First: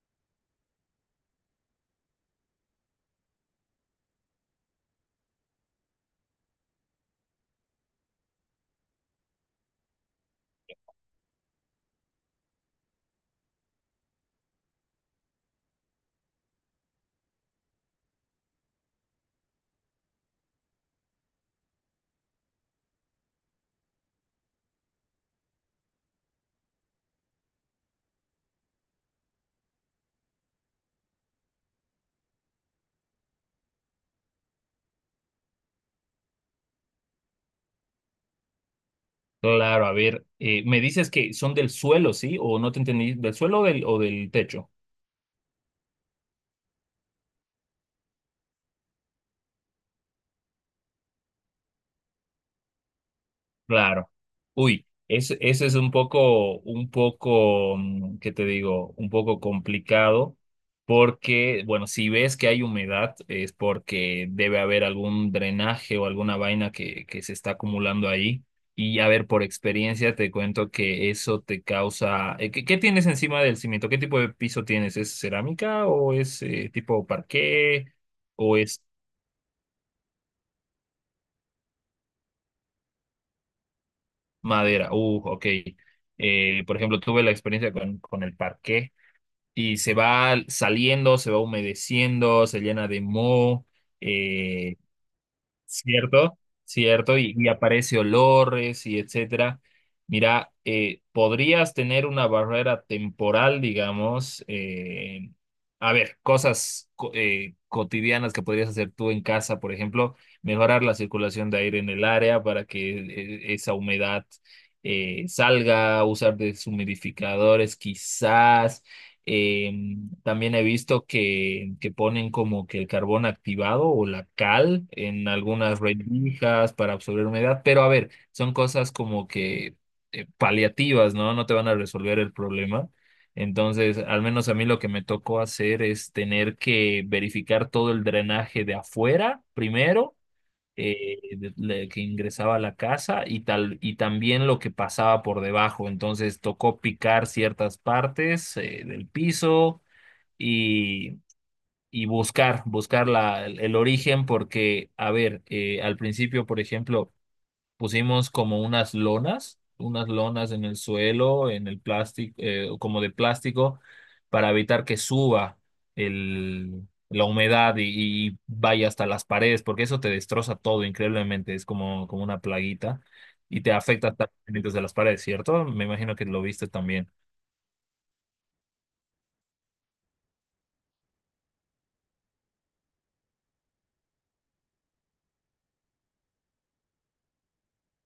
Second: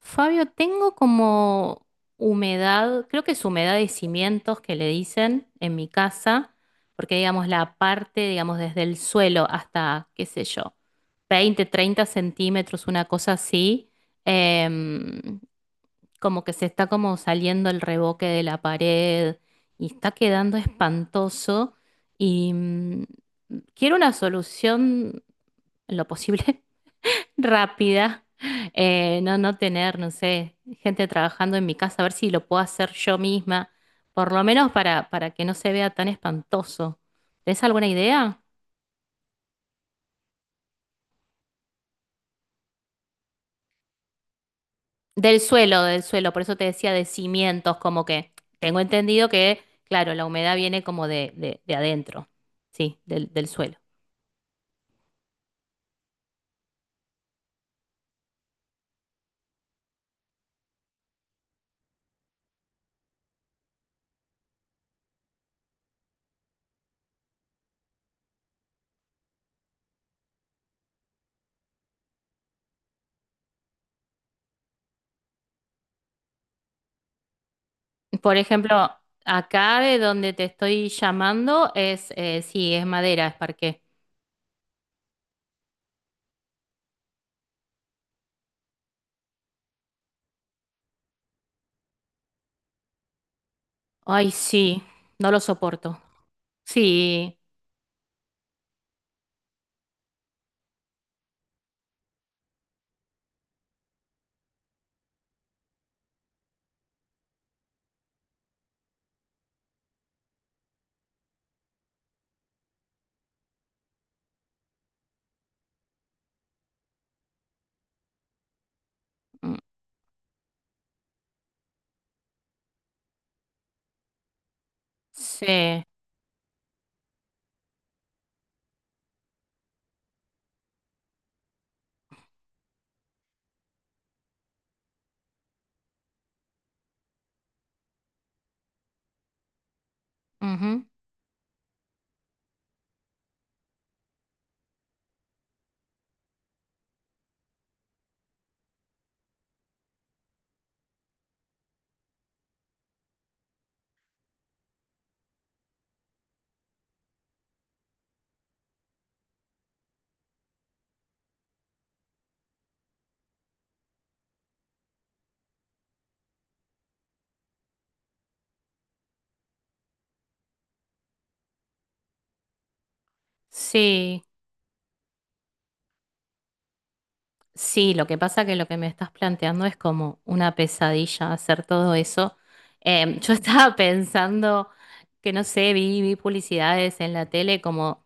Fabio, tengo como humedad, creo que es humedad de cimientos que le dicen en mi casa, porque digamos la parte, digamos desde el suelo hasta, qué sé yo, 20, 30 centímetros, una cosa así, em, como que se está como saliendo el revoque de la pared y está quedando espantoso y quiero una solución en lo posible rápida, no, no tener, no sé, gente trabajando en mi casa, a ver si lo puedo hacer yo misma, por lo menos para que no se vea tan espantoso. ¿Tenés alguna idea? Claro, a ver, me dices que son del suelo, ¿sí? O no te entendí, ¿del suelo o del techo? Del suelo, por eso te decía de cimientos, como que tengo entendido que, claro, la humedad viene como de adentro, sí, del suelo. Claro. Uy, eso es un poco, ¿qué te digo? Un poco complicado porque, bueno, si ves que hay humedad es porque debe haber algún drenaje o alguna vaina que se está acumulando ahí. Y a ver, por experiencia te cuento que eso te causa... ¿Qué, qué tienes encima del cimiento? ¿Qué tipo de piso tienes? ¿Es cerámica o es tipo parqué Por o es ejemplo, acá de donde te estoy llamando es, sí, es madera, es parqué. madera? Ok, por ejemplo, tuve la experiencia con el parqué y se va saliendo, se va humedeciendo, se llena de moho, Ay, eh, sí, no lo soporto. ¿cierto? ¿Cierto? Sí. Y aparece olores y etcétera. Mira, podrías tener una barrera temporal, digamos. A ver, cotidianas que podrías hacer tú en casa, por ejemplo, mejorar la circulación de aire en el área para que esa humedad salga, usar deshumidificadores quizás. Mm. em, También he visto que ponen como que el carbón activado o la cal en algunas Sí. rendijas para absorber humedad, pero a ver, son cosas como que paliativas, ¿no? No te van a resolver el problema. Entonces, al menos a mí lo que me tocó hacer es tener que verificar todo el drenaje de afuera primero, Ujú. Que ingresaba a la casa y tal, y también lo que pasaba por debajo. Entonces, tocó picar ciertas partes, del piso y, y buscar el origen, porque, a ver, al principio, por ejemplo, pusimos como unas lonas en el suelo, en el plástico, como de plástico, para evitar que suba la humedad y vaya hasta las paredes, porque eso te destroza todo increíblemente, es como una plaguita. Y te afecta Sí, hasta los cimientos de las paredes, ¿cierto? Me imagino que lo viste también. sí, lo que pasa que lo que me estás planteando es como una pesadilla hacer todo eso. Yo estaba pensando que, no sé, vi publicidades en la tele como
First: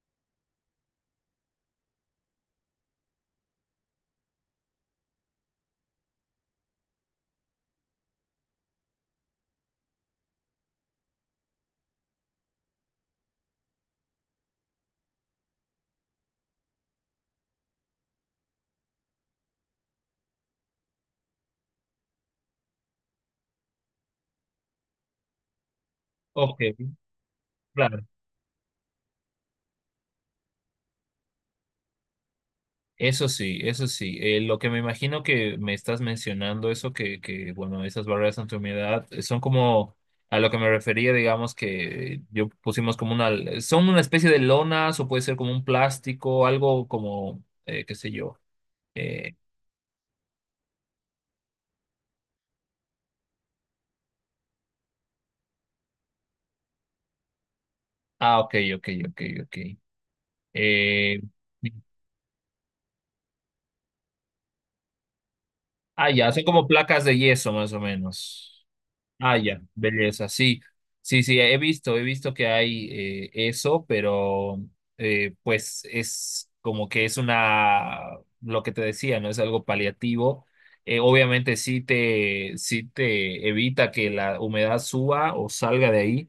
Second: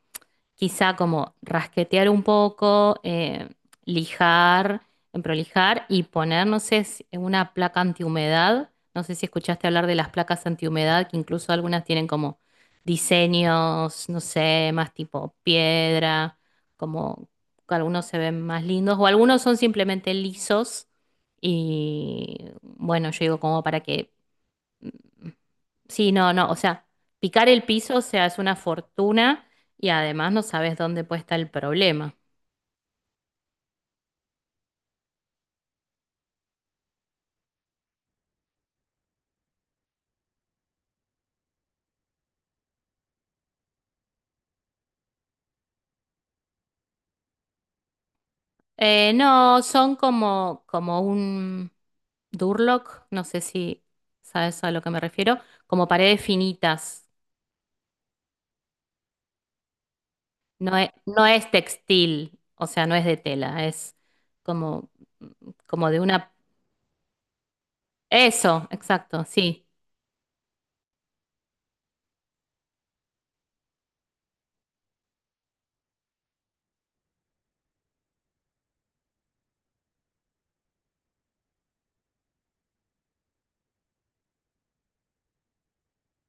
quizá como rasquetear un poco, lijar, prolijar y poner, no sé, una placa antihumedad. No sé si escuchaste hablar de las placas antihumedad, que incluso algunas tienen como diseños, no sé, más tipo piedra, como que algunos se ven más lindos, o algunos son simplemente lisos. Y bueno, yo digo como para que... Sí, no, no, o Ok, sea, picar el piso, o claro. sea, es una fortuna y además no sabes dónde puede estar el problema. Eso sí, eso sí. Lo que me imagino que me estás mencionando, eso bueno, esas barreras ante humedad son como a lo que me refería, digamos que yo pusimos como una, son una especie de lonas o puede ser como un plástico, algo como, qué sé yo. Eh, No, son como un Durlock, no sé si sabes a lo que me refiero, como paredes finitas. ah, ok, ok, ok, ok. No es, Eh, no es textil, o sea, no es de tela, es como, como de ah, una... ya, son como placas de yeso más o menos. Eso, exacto, Ah, ya, sí. belleza, sí, sí, sí, he visto que hay eso, pero pues es como que es una, lo que te decía, ¿no? Es algo paliativo. Obviamente sí te evita que la humedad suba o salga de ahí,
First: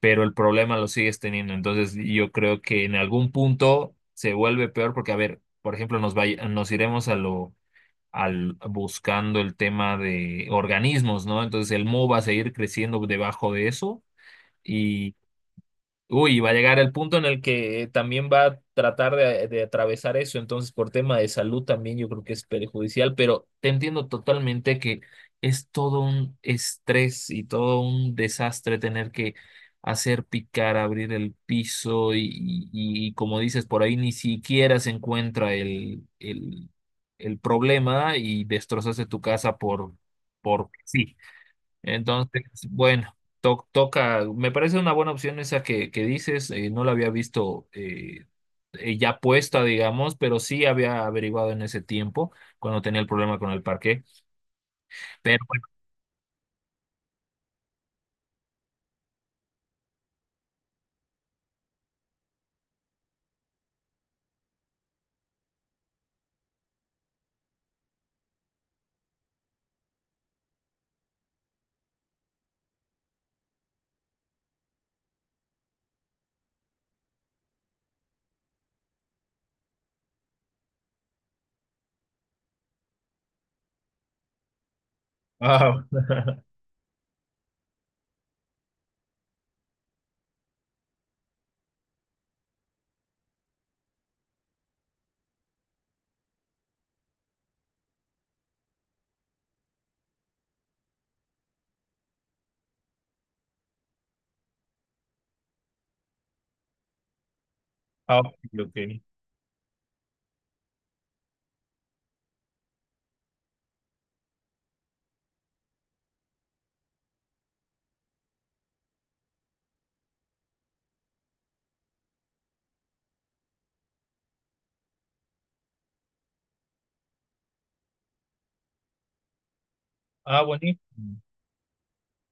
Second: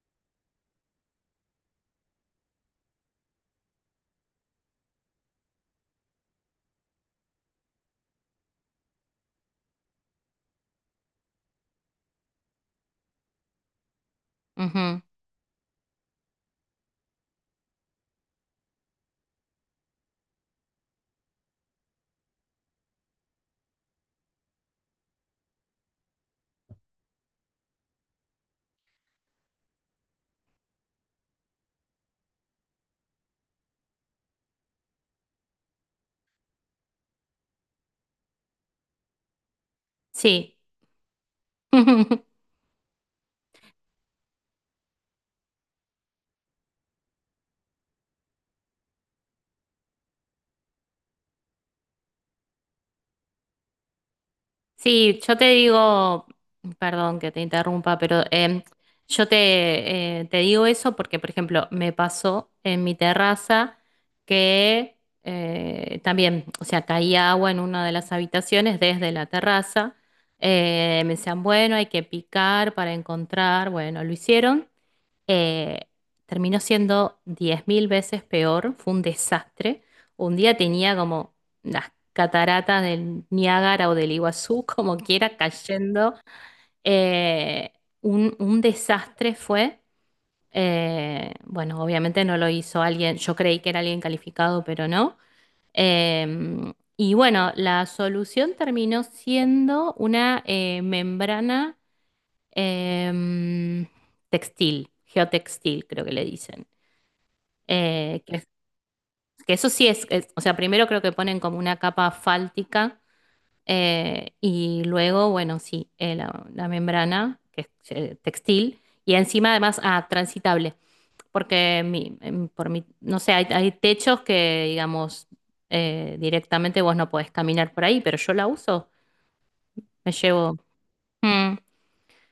pero el problema lo sigues teniendo. Entonces yo creo que en algún punto se vuelve peor porque, a ver, por ejemplo, nos iremos buscando el tema de organismos, ¿no? Entonces el Mo va a seguir creciendo debajo de eso. Ujú, Uy, va a llegar el punto en el que también va a tratar de atravesar eso, entonces por tema de salud también yo creo que es perjudicial, pero te entiendo totalmente que es todo un estrés y todo un desastre tener que hacer picar, abrir el piso y como dices, por ahí ni siquiera se encuentra el problema y destrozaste tu casa sí. por sí. Entonces, bueno, toca, me parece una buena opción esa que dices, no la había visto ya puesta, digamos, pero sí había averiguado en ese tiempo, cuando tenía el problema con el parque, Sí, yo pero te bueno. digo, perdón que te interrumpa, pero yo te digo eso porque, por ejemplo, me pasó en mi terraza que también, o sea, caía agua en una de las habitaciones desde la terraza. Me decían, bueno, hay que picar para encontrar, bueno, lo hicieron eh, terminó siendo 10.000 veces peor, fue un desastre. Un día tenía como las cataratas del Niágara o del Iguazú, como quiera, Ah, cayendo. Eh, un desastre fue. Bueno, obviamente no lo hizo alguien, yo creí que era alguien calificado, pero no. Eh, y bueno, la solución terminó siendo una membrana em, textil, geotextil, creo que le dicen. ah, Eh, ok, que, ok. que eso sí es, o sea, primero creo que ponen como una capa fáltica y luego, bueno, sí, la membrana, que es textil, y encima además transitable, porque por mi, no sé, hay techos que, digamos, directamente vos no podés caminar por ahí, pero yo la uso, me Ah, llevo... buenísimo. Mm,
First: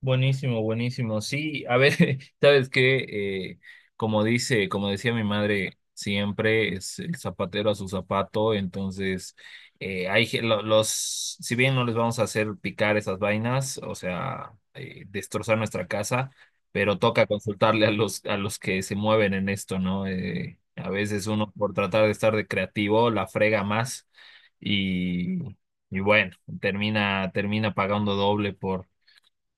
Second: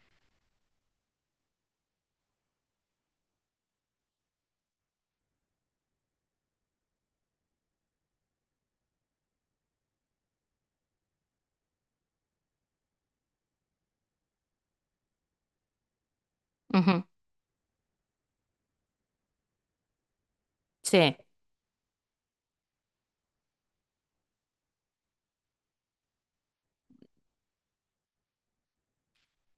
Buenísimo, buenísimo. Sí, a ver, sabes que como dice, como decía mi madre, siempre es el zapatero a su zapato. Entonces, los, si bien no les vamos a hacer picar esas vainas, o sea, destrozar nuestra casa, pero ujú, toca consultarle a los que se mueven en esto, ¿no? A sí, veces uno por tratar de estar de creativo la frega más y y bueno, termina pagando doble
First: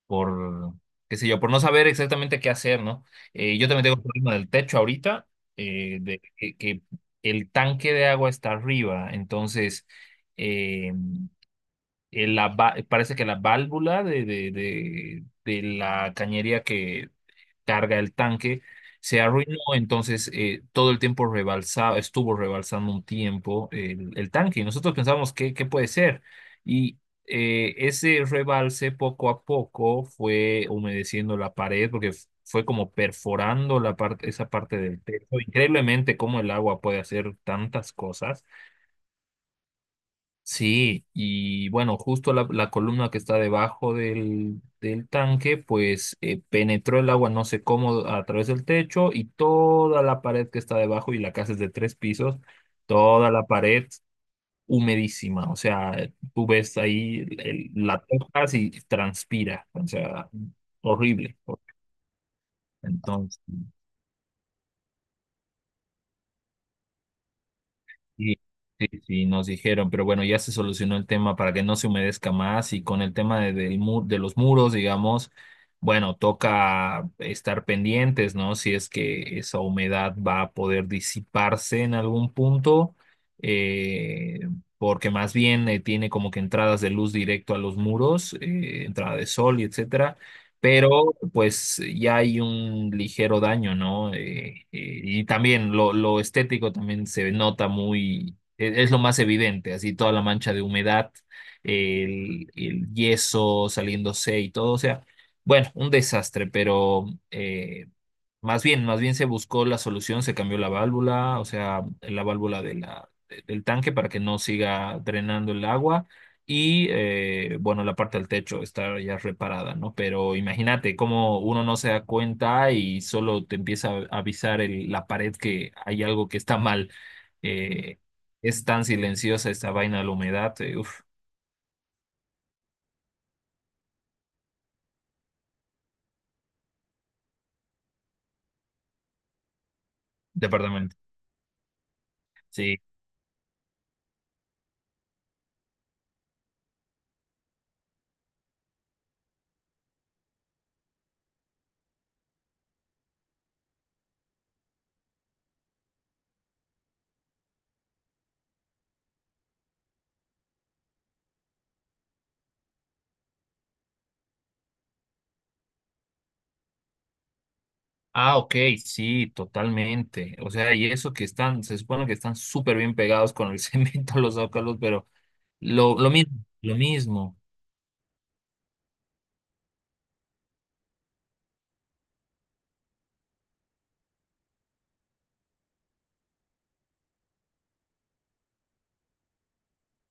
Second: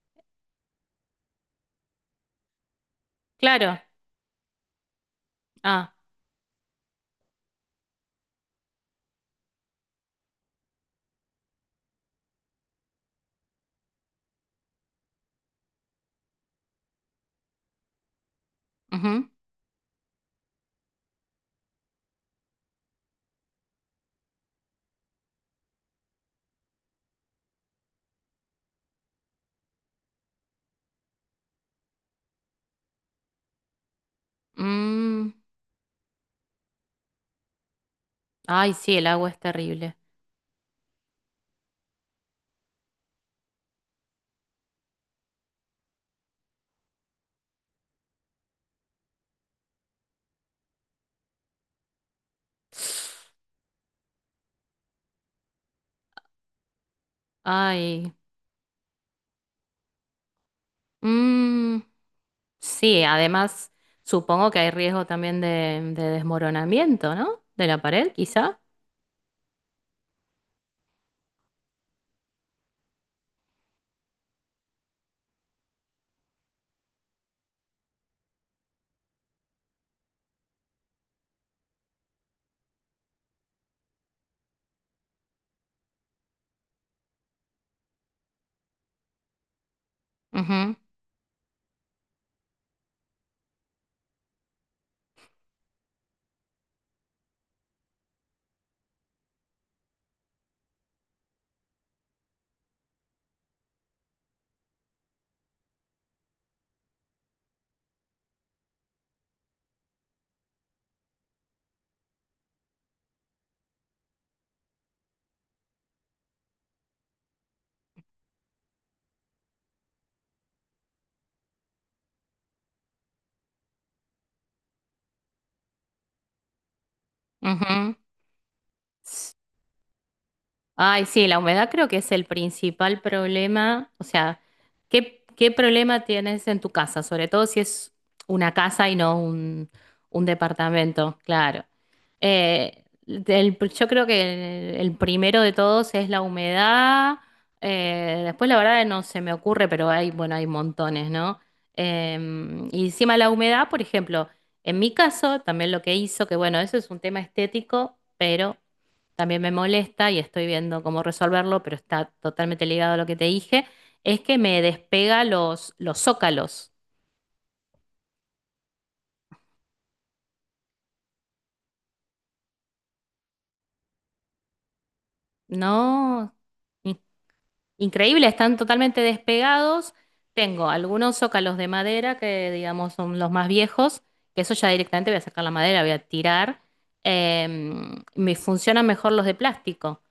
por, qué sé yo, por no saber exactamente qué hacer, ¿no? Yo claro. también tengo un problema del techo ahorita, Ah, que el tanque de agua está arriba, entonces eh, parece que la válvula de la cañería que, carga el tanque, se ujú, arruinó, entonces todo el tiempo rebalsaba, estuvo rebalsando un tiempo el tanque y nosotros pensamos, ¿qué, qué puede ser? Y ese rebalse poco a poco fue humedeciendo la pared porque fue como perforando la parte, esa parte del techo. mm. Increíblemente cómo el agua puede hacer tantas cosas. Ay, sí, el agua es terrible. Sí, y bueno, justo la columna que está debajo del tanque, pues penetró el agua no sé cómo a través del techo y toda la pared que está debajo, y la casa es de tres pisos, toda la pared humedísima. O sea, tú ves ahí, la Ay. tocas y transpira. O sea, horrible. Mm, sí, Entonces. además supongo que hay riesgo también de desmoronamiento, ¿no? De la pared, Sí, quizá. sí, sí, nos dijeron, pero bueno, ya se solucionó el tema para que no se humedezca más y con el tema de los muros, digamos, bueno, toca estar pendientes, ¿no? Si es que esa humedad va a poder disiparse en algún punto, eh, porque más bien tiene como que entradas de luz directo a los muros, entrada de sol y etcétera, Ujú, pero pues ya hay un ligero daño, ¿no? Y también lo estético también se nota muy, es lo más evidente, así toda la mancha de humedad, el yeso saliéndose y todo, o sea, bueno, un desastre, pero... eh, más bien se buscó la solución, se cambió la válvula, o sea, la válvula del tanque para que no siga drenando el agua. Y bueno, la parte del techo está ya reparada, ¿no? Pero imagínate cómo uno no se da cuenta y solo te empieza a avisar la pared que hay algo que está mal. ujú. Eh, es tan silenciosa esta vaina de la humedad, uf, Ay, sí, la humedad creo que es el principal problema. O sea, ¿qué problema tienes en tu casa? Sobre todo si es una casa y no un, un departamento. departamento, claro. Sí. Yo creo que el primero de todos es la humedad. Después, la verdad, no se me ocurre, pero hay, bueno, hay montones, ¿no? Y encima la humedad, por ejemplo, en mi caso, también lo que hizo, que bueno, eso es un tema estético, pero también me molesta y estoy viendo cómo resolverlo, pero está totalmente ligado a lo que te dije, es que me despega los zócalos. Ah, ok, sí, totalmente. O sea, y eso que están, se supone que están súper bien pegados con el cemento los zócalos, pero lo, lo No. mismo, lo mismo, Increíble, están totalmente despegados. Tengo algunos zócalos de madera que, digamos, son los más viejos, que eso ya directamente voy a sacar la madera, voy a tirar. Me funcionan mejor los de plástico,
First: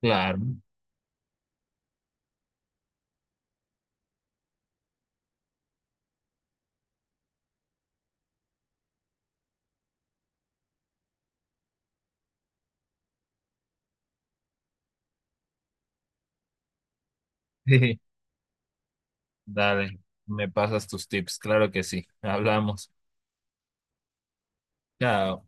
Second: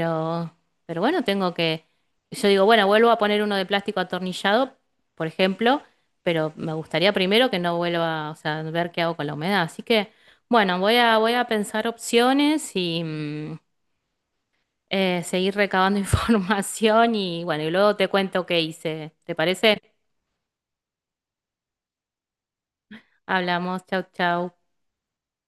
claro. pero bueno, tengo que... Yo digo, bueno, vuelvo a poner uno de plástico atornillado, por ejemplo, pero me gustaría primero que no vuelva, o sea, ver qué hago con la humedad. Así que, bueno, voy a pensar opciones y seguir recabando información y bueno, y luego te cuento qué hice. ¿Te parece? Dale, me pasas tus tips, claro que sí. Hablamos. Hablamos, chau, chau. Chao.